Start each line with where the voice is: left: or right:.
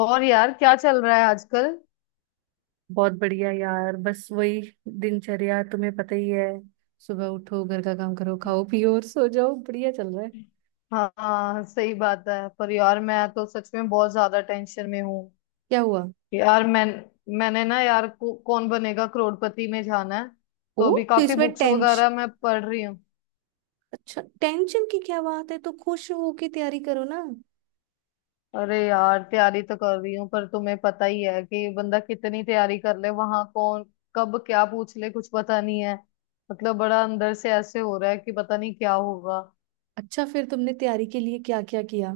left: और यार क्या चल रहा है आजकल?
right: बहुत बढ़िया यार, बस वही दिनचर्या तुम्हें पता ही है। सुबह उठो, घर का काम करो, खाओ पियो और सो जाओ, बढ़िया चल रहा है।
left: हाँ हाँ, सही बात है। पर यार मैं तो सच में बहुत ज्यादा टेंशन में हूँ।
right: क्या हुआ?
left: यार मैं मैंने ना यार को, कौन बनेगा करोड़पति में जाना है।
right: ओ।
left: तो अभी
right: तो
left: काफी
right: इसमें
left: बुक्स
right: टेंशन?
left: वगैरह मैं पढ़ रही हूँ।
right: अच्छा, टेंशन की क्या बात है, तो खुश होके तैयारी करो ना।
left: अरे यार तैयारी तो कर रही हूँ पर तुम्हें पता ही है कि बंदा कितनी तैयारी कर ले, वहां कौन कब क्या पूछ ले कुछ पता नहीं है। मतलब बड़ा अंदर से ऐसे हो रहा है कि पता नहीं क्या होगा।
right: अच्छा, फिर तुमने तैयारी के लिए क्या क्या किया?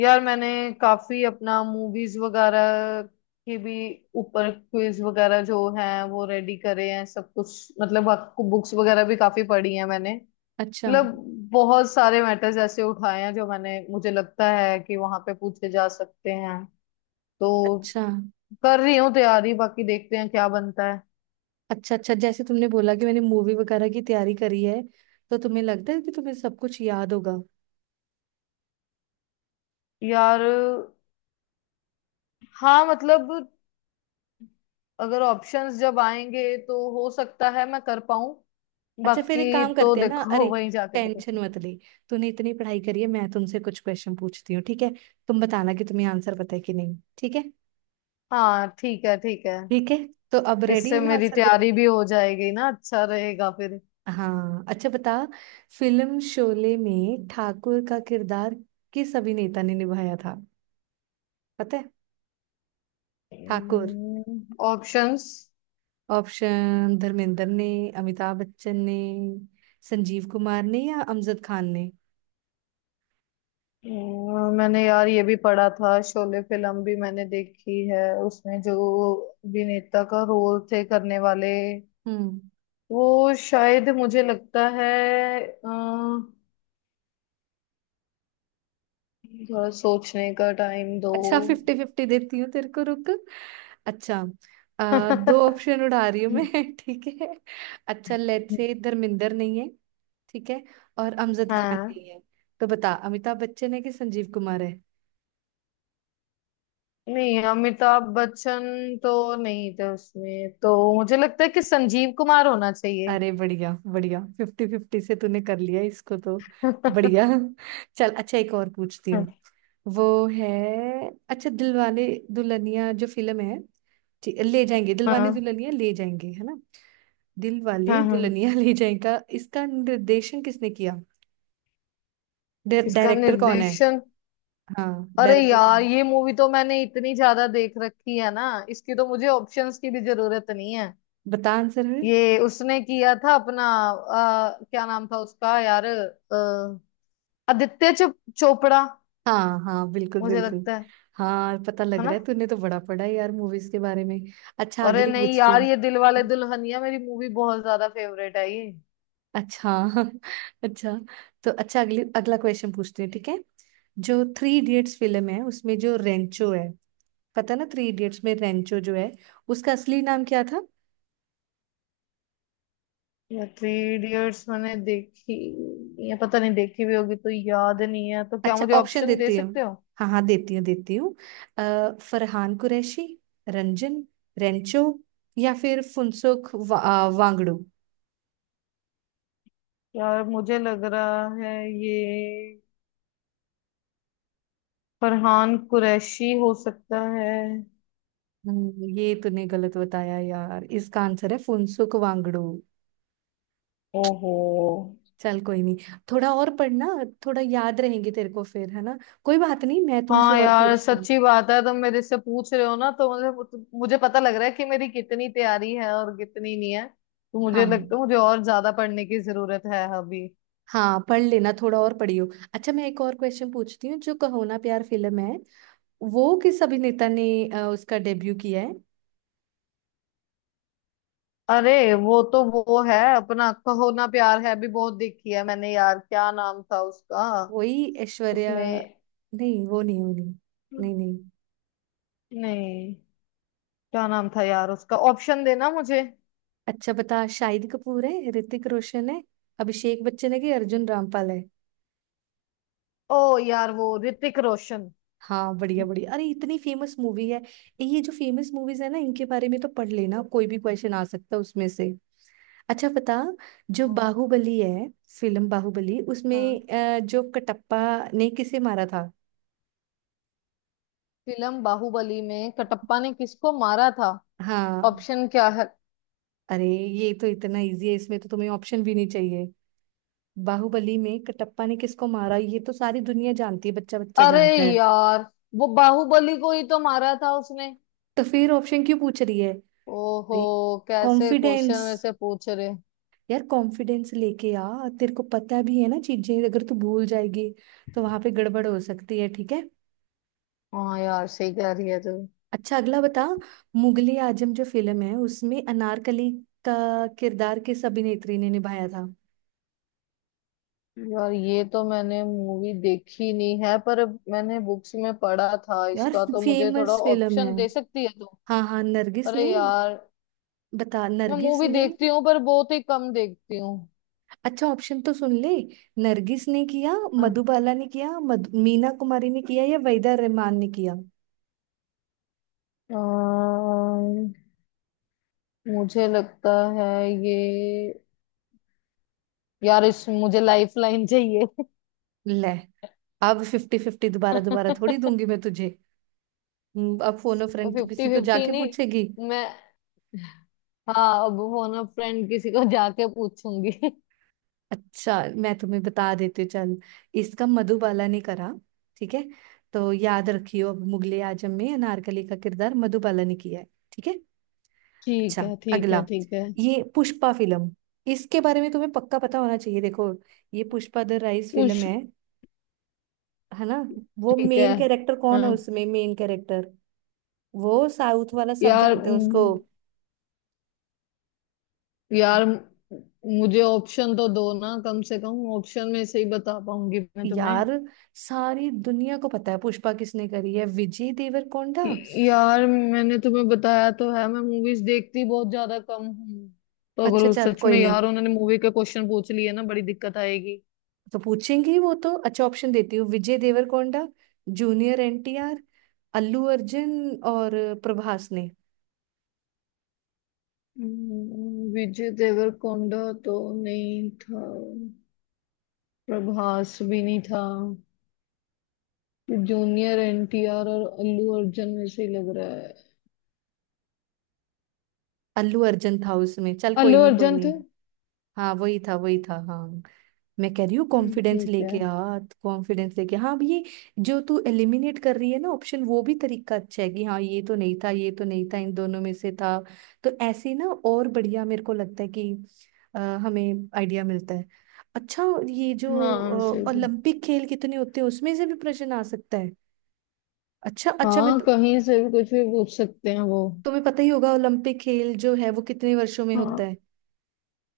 left: यार मैंने काफी अपना मूवीज वगैरह के भी ऊपर क्विज वगैरह जो है वो रेडी करे हैं सब कुछ, मतलब आपको बुक्स वगैरह भी काफी पढ़ी हैं मैंने।
right: अच्छा।
left: मतलब बहुत सारे मैटर्स ऐसे उठाए हैं जो मैंने मुझे लगता है कि वहां पे पूछे जा सकते हैं। तो
right: अच्छा।
left: कर रही हूँ तैयारी, बाकी देखते हैं क्या बनता है।
right: अच्छा। अच्छा, जैसे तुमने बोला कि मैंने मूवी वगैरह की तैयारी करी है, तो तुम्हें लगता है कि तुम्हें सब कुछ याद होगा?
left: यार, हाँ मतलब अगर ऑप्शंस जब आएंगे तो हो सकता है मैं कर पाऊं।
right: अच्छा, फिर एक
left: बाकी
right: काम
left: तो
right: करते हैं ना।
left: देखो
right: अरे,
left: वहीं जाके पता
right: टेंशन
left: चलेगा।
right: मत ले। तूने इतनी पढ़ाई करी है, मैं तुमसे कुछ क्वेश्चन पूछती हूँ, ठीक है? तुम बताना कि तुम्हें आंसर पता है कि नहीं, ठीक है?
left: हाँ ठीक है ठीक है।
right: ठीक है। तो अब रेडी
left: इससे
right: हो ना
left: मेरी
right: आंसर देने
left: तैयारी भी
right: के लिए?
left: हो जाएगी ना, अच्छा रहेगा फिर।
right: हाँ, अच्छा बता। फिल्म शोले में ठाकुर का किरदार किस अभिनेता ने निभाया था? पता है? ठाकुर।
left: ऑप्शंस।
right: ऑप्शन, धर्मेंद्र ने, अमिताभ बच्चन ने, संजीव कुमार ने या अमजद खान ने?
left: मैंने यार ये भी पढ़ा था, शोले फिल्म भी मैंने देखी है उसमें जो अभिनेता का रोल थे करने वाले
right: हम्म।
left: वो शायद मुझे लगता है, अ, थोड़ा सोचने का टाइम दो।
right: अच्छा, फिफ्टी फिफ्टी देती हूँ तेरे को, रुक। अच्छा, दो ऑप्शन उड़ा रही हूँ मैं ठीक है? अच्छा, लेट्स से धर्मेंद्र नहीं है, ठीक है? और अमजद खान
left: हाँ,
right: नहीं है। तो बता, अमिताभ बच्चन है कि संजीव कुमार है?
left: नहीं अमिताभ बच्चन तो नहीं थे उसमें, तो मुझे लगता है कि संजीव कुमार होना चाहिए।
right: अरे बढ़िया बढ़िया, फिफ्टी फिफ्टी से तूने कर लिया इसको तो। बढ़िया। चल, अच्छा एक और पूछती हूँ। वो है। अच्छा, दिलवाले दुल्हनिया जो फिल्म है, ठीक, ले जाएंगे, दिलवाले
left: हाँ
right: दुल्हनिया ले जाएंगे, है ना? दिलवाले
left: हाँ। हाँ।
right: दुल्हनिया ले जाएगा, इसका निर्देशन किसने किया?
left: इसका
right: डायरेक्टर कौन है?
left: निर्देशन।
right: हाँ,
left: अरे
right: डायरेक्टर कौन
left: यार
right: है?
left: ये मूवी तो मैंने इतनी ज्यादा देख रखी है ना, इसकी तो मुझे ऑप्शंस की भी जरूरत नहीं है।
right: बता आंसर फिर।
left: ये उसने किया था अपना, क्या नाम था उसका यार, आदित्य चोपड़ा।
right: हाँ हाँ, बिल्कुल
left: मुझे
right: बिल्कुल।
left: लगता है
right: हाँ, पता लग
left: है ना?
right: रहा है, तूने तो बड़ा पढ़ा है यार मूवीज के बारे में। अच्छा,
left: अरे
right: अगली
left: नहीं
right: पूछती
left: यार, ये दिल वाले
right: हूँ।
left: दुल्हनिया मेरी मूवी बहुत ज्यादा फेवरेट है ये।
right: अच्छा अच्छा। तो अच्छा, अगली अगला क्वेश्चन पूछते हैं, ठीक है? जो थ्री इडियट्स फिल्म है उसमें जो रेंचो है, पता ना? थ्री इडियट्स में रेंचो जो है, उसका असली नाम क्या था?
left: या थ्री इडियट्स मैंने देखी, या पता नहीं देखी भी होगी तो याद नहीं है, तो क्या
right: अच्छा,
left: मुझे
right: ऑप्शन
left: ऑप्शन दे
right: देती हूँ।
left: सकते हो?
right: हाँ हाँ, देती हूँ देती हूँ। फरहान कुरैशी, रंजन, रेंचो, या फिर फुनसुक वांगडू?
left: यार मुझे लग रहा है ये फरहान कुरैशी हो सकता है।
right: ये तूने गलत बताया यार, इसका आंसर है फुनसुक वांगडू।
left: ओहो।
right: चल कोई नहीं। थोड़ा और पढ़ना, थोड़ा याद रहेंगे तेरे को फिर, है ना? कोई बात नहीं, मैं तुमसे
left: हाँ
right: और
left: यार
right: पूछती हूँ।
left: सच्ची बात है, तुम मेरे से पूछ रहे हो ना, तो मुझे मुझे पता लग रहा है कि मेरी कितनी तैयारी है और कितनी नहीं है। तो मुझे लगता
right: हाँ
left: है मुझे और ज्यादा पढ़ने की जरूरत है अभी।
right: हाँ, पढ़ लेना, थोड़ा और पढ़ियो। अच्छा, मैं एक और क्वेश्चन पूछती हूँ। जो कहो ना प्यार फिल्म है, वो किस अभिनेता ने उसका डेब्यू किया है?
left: अरे वो तो वो है अपना, कहो ना प्यार है, भी बहुत देखी है मैंने यार, क्या नाम था उसका?
right: वही ऐश्वर्या,
left: उसमें?
right: नहीं वो नहीं, वो नहीं। नहीं नहीं।
left: नहीं, क्या नाम था यार उसका? ऑप्शन देना मुझे।
right: अच्छा बता, शाहिद कपूर है, ऋतिक रोशन है, अभिषेक बच्चन है कि अर्जुन रामपाल है?
left: ओ यार वो ऋतिक रोशन।
right: हाँ बढ़िया बढ़िया, अरे इतनी फेमस मूवी है। ये जो फेमस मूवीज है ना, इनके बारे में तो पढ़ लेना, कोई भी क्वेश्चन आ सकता है उसमें से। अच्छा बता, जो
left: हाँ
right: बाहुबली है, फिल्म बाहुबली,
left: हाँ।
right: उसमें जो कटप्पा ने किसे मारा था?
left: फिल्म बाहुबली में कटप्पा ने किसको मारा था?
right: हाँ।
left: ऑप्शन क्या है?
right: अरे ये तो इतना इजी है, इसमें तो तुम्हें ऑप्शन भी नहीं चाहिए। बाहुबली में कटप्पा ने किसको मारा, ये तो सारी दुनिया जानती है, बच्चा बच्चा
left: अरे
right: जानता है।
left: यार वो बाहुबली को ही तो मारा था उसने।
right: तो फिर ऑप्शन क्यों पूछ रही है?
left: ओहो।
right: अरे,
left: कैसे क्वेश्चन
right: कॉन्फिडेंस,
left: में से पूछ रहे।
right: यार कॉन्फिडेंस लेके आ। तेरे को पता भी है ना चीजें, अगर तू भूल जाएगी तो वहां पे गड़बड़ हो सकती है, ठीक है?
left: हाँ यार सही कह रही है तू।
right: अच्छा, अगला बता। मुगले आजम जो फिल्म है, उसमें अनारकली का किरदार किस अभिनेत्री ने निभाया था?
left: यार ये तो मैंने मूवी देखी नहीं है, पर मैंने बुक्स में पढ़ा था
right: यार,
left: इसका, तो मुझे थोड़ा
right: फेमस फिल्म है।
left: ऑप्शन दे सकती है तो।
right: हाँ हाँ, नरगिस
left: अरे
right: ने।
left: यार
right: बता,
left: मैं
right: नरगिस
left: मूवी
right: ने।
left: देखती हूँ पर बहुत ही कम देखती हूँ।
right: अच्छा, ऑप्शन तो सुन ले। नरगिस ने किया, मधुबाला ने किया, मीना कुमारी ने किया या वहीदा रहमान ने किया?
left: अम्म, मुझे लगता है ये, यार इस मुझे लाइफ लाइन चाहिए।
right: ले। अब फिफ्टी फिफ्टी दोबारा दोबारा थोड़ी
left: फिफ्टी।
right: दूंगी मैं तुझे। अब फोन अ फ्रेंड तो किसी को
left: फिफ्टी
right: जाके
left: नहीं,
right: पूछेगी।
left: मैं। हाँ अब फोन अ फ्रेंड किसी को जाके पूछूंगी।
right: अच्छा, मैं तुम्हें बता देती हूँ, चल। इसका मधुबाला ने करा, ठीक है? तो याद रखियो, अब मुगले आजम में अनारकली का किरदार मधुबाला ने किया है, ठीक है? अच्छा,
left: ठीक है ठीक
right: अगला।
left: है ठीक है।
right: ये पुष्पा फिल्म, इसके बारे में तुम्हें पक्का पता होना चाहिए। देखो, ये पुष्पा द राइज फिल्म
left: पूछ।
right: है ना? वो
left: ठीक है।
right: मेन कैरेक्टर कौन है
left: हाँ
right: उसमें? मेन कैरेक्टर, वो साउथ वाला, सब
left: यार,
right: जानते हैं उसको।
left: यार म, मुझे ऑप्शन तो दो ना, कम से कम ऑप्शन में से ही बता पाऊंगी मैं तुम्हें।
right: यार, सारी दुनिया को पता है, पुष्पा किसने करी है, विजय देवरकोंडा।
left: यार मैंने तुम्हें बताया तो है, मैं मूवीज देखती बहुत ज्यादा कम हूँ। तो अगर
right: अच्छा
left: उस
right: चल,
left: सच
right: कोई
left: में
right: नहीं।
left: यार उन्होंने मूवी के क्वेश्चन पूछ लिए ना बड़ी दिक्कत आएगी।
right: तो पूछेंगी वो तो, अच्छा, ऑप्शन देती हूँ, विजय देवरकोंडा, जूनियर एनटीआर, अल्लू अर्जुन और प्रभास ने?
left: विजय देवरकोंडा तो नहीं था, प्रभास भी नहीं था, जूनियर एनटीआर और अल्लू अर्जुन में से ही लग रहा है।
right: अल्लू अर्जुन था उसमें, चल कोई
left: अल्लू
right: नहीं, कोई
left: अर्जुन थे।
right: नहीं। हाँ वही था, वही था, हाँ। मैं कह रही हूँ कॉन्फिडेंस
left: ठीक है।
right: लेके आ, कॉन्फिडेंस लेके, हाँ। अब ये जो तू एलिमिनेट कर रही है ना ऑप्शन, वो भी तरीका अच्छा है कि हाँ ये तो नहीं था, ये तो नहीं था, इन दोनों में से था। तो ऐसे ही ना और बढ़िया, मेरे को लगता है कि अ, हमें आइडिया मिलता है। अच्छा, ये जो
left: हाँ सही है।
right: ओलंपिक खेल कितने होते हैं, उसमें से भी प्रश्न आ सकता है। अच्छा अच्छा, मैं
left: हाँ कहीं से भी कुछ भी पूछ सकते हैं वो।
right: तुम्हें पता ही होगा, ओलंपिक खेल जो है वो कितने वर्षों में
left: हाँ
right: होता है,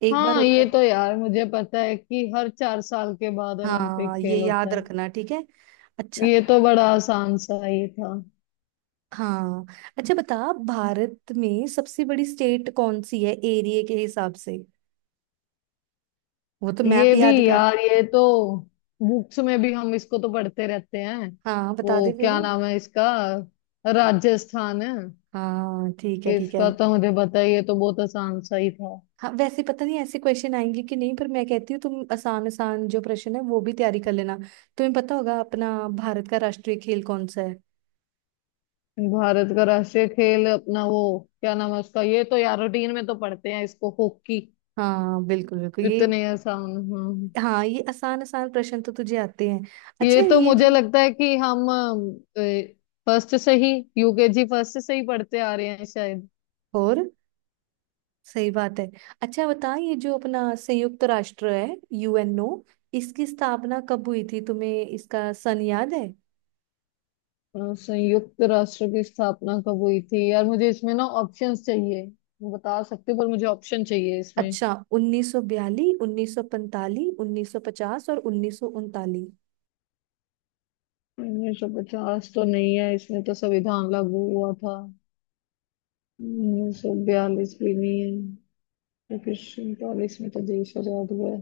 right: एक बार
left: हाँ,
right: होता है
left: ये
right: ना?
left: तो यार मुझे पता है कि हर 4 साल के बाद ओलंपिक
right: हाँ, ये
left: खेल होता
right: याद
left: है।
right: रखना, ठीक है? अच्छा।
left: ये तो बड़ा आसान सा ये था।
right: हाँ, अच्छा बता, भारत में सबसे बड़ी स्टेट कौन सी है एरिया के हिसाब से? वो तो मैप
left: ये भी
right: याद कर।
left: यार, ये तो बुक्स में भी हम इसको तो पढ़ते रहते हैं।
right: हाँ, बता दे
left: वो
right: फिर।
left: क्या नाम है इसका? राजस्थान है।
right: हाँ ठीक है, ठीक है।
left: इसका तो मुझे पता है, ये तो बहुत आसान सा ही था।
right: हाँ वैसे पता नहीं ऐसे क्वेश्चन आएंगे कि नहीं, पर मैं कहती हूँ तुम आसान आसान जो प्रश्न है वो भी तैयारी कर लेना। तुम्हें पता होगा अपना, भारत का राष्ट्रीय खेल कौन सा है?
left: भारत का राष्ट्रीय खेल अपना वो क्या नाम है उसका, ये तो यार रूटीन में तो पढ़ते हैं इसको, हॉकी।
right: हाँ बिल्कुल बिल्कुल, ये।
left: इतने आसान। हाँ,
right: हाँ, ये आसान आसान प्रश्न तो तुझे आते हैं। अच्छा,
left: ये तो
right: ये जो,
left: मुझे लगता है कि हम फर्स्ट से ही, UKG फर्स्ट से ही पढ़ते आ रहे हैं शायद।
right: और सही बात है। अच्छा बता, ये जो अपना संयुक्त राष्ट्र है, यूएनओ, इसकी स्थापना कब हुई थी? तुम्हें इसका सन याद है?
left: अ, संयुक्त राष्ट्र की स्थापना कब हुई थी, यार मुझे इसमें ना ऑप्शंस चाहिए। बता सकते हो, पर मुझे ऑप्शन चाहिए इसमें।
right: अच्छा, 1942, 1945, 1950 और 1939?
left: 1950 तो नहीं है, इसमें तो संविधान लागू हुआ था। 1942 भी नहीं है। 1939 में तो देश आजाद हुआ है।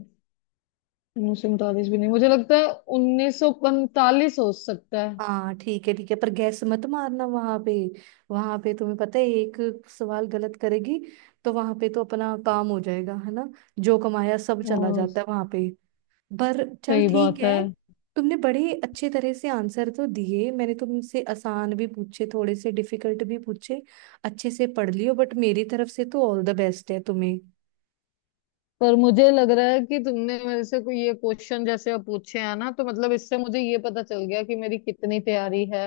left: 1939 भी नहीं मुझे लगता है। 1945 हो सकता
right: हाँ ठीक है, ठीक है, पर गैस मत मारना वहां पे। वहां पे तुम्हें पता है, एक सवाल गलत करेगी तो वहां पे तो अपना काम हो जाएगा, है ना? जो कमाया सब चला
left: है।
right: जाता है वहां पे। पर चल,
left: सही
right: ठीक
left: बात है।
right: है। तुमने बड़े अच्छे तरह से आंसर तो दिए, मैंने तुमसे आसान भी पूछे, थोड़े से डिफिकल्ट भी पूछे। अच्छे से पढ़ लियो, बट मेरी तरफ से तो ऑल द बेस्ट है तुम्हें।
left: पर मुझे लग रहा है कि तुमने मेरे से कोई ये क्वेश्चन जैसे अब पूछे हैं ना, तो मतलब इससे मुझे ये पता चल गया कि मेरी कितनी तैयारी है।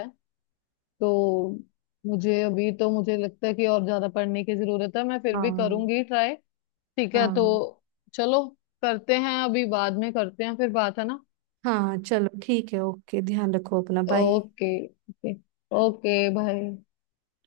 left: तो मुझे अभी तो मुझे लगता है कि और ज्यादा पढ़ने की जरूरत है, मैं फिर भी
right: हाँ।
left: करूंगी ट्राई। ठीक है तो
right: हाँ।
left: चलो, करते हैं अभी, बाद में करते हैं फिर, बात है ना।
right: हाँ चलो ठीक है, ओके, ध्यान रखो अपना, बाय।
left: Okay okay. ओके भाई।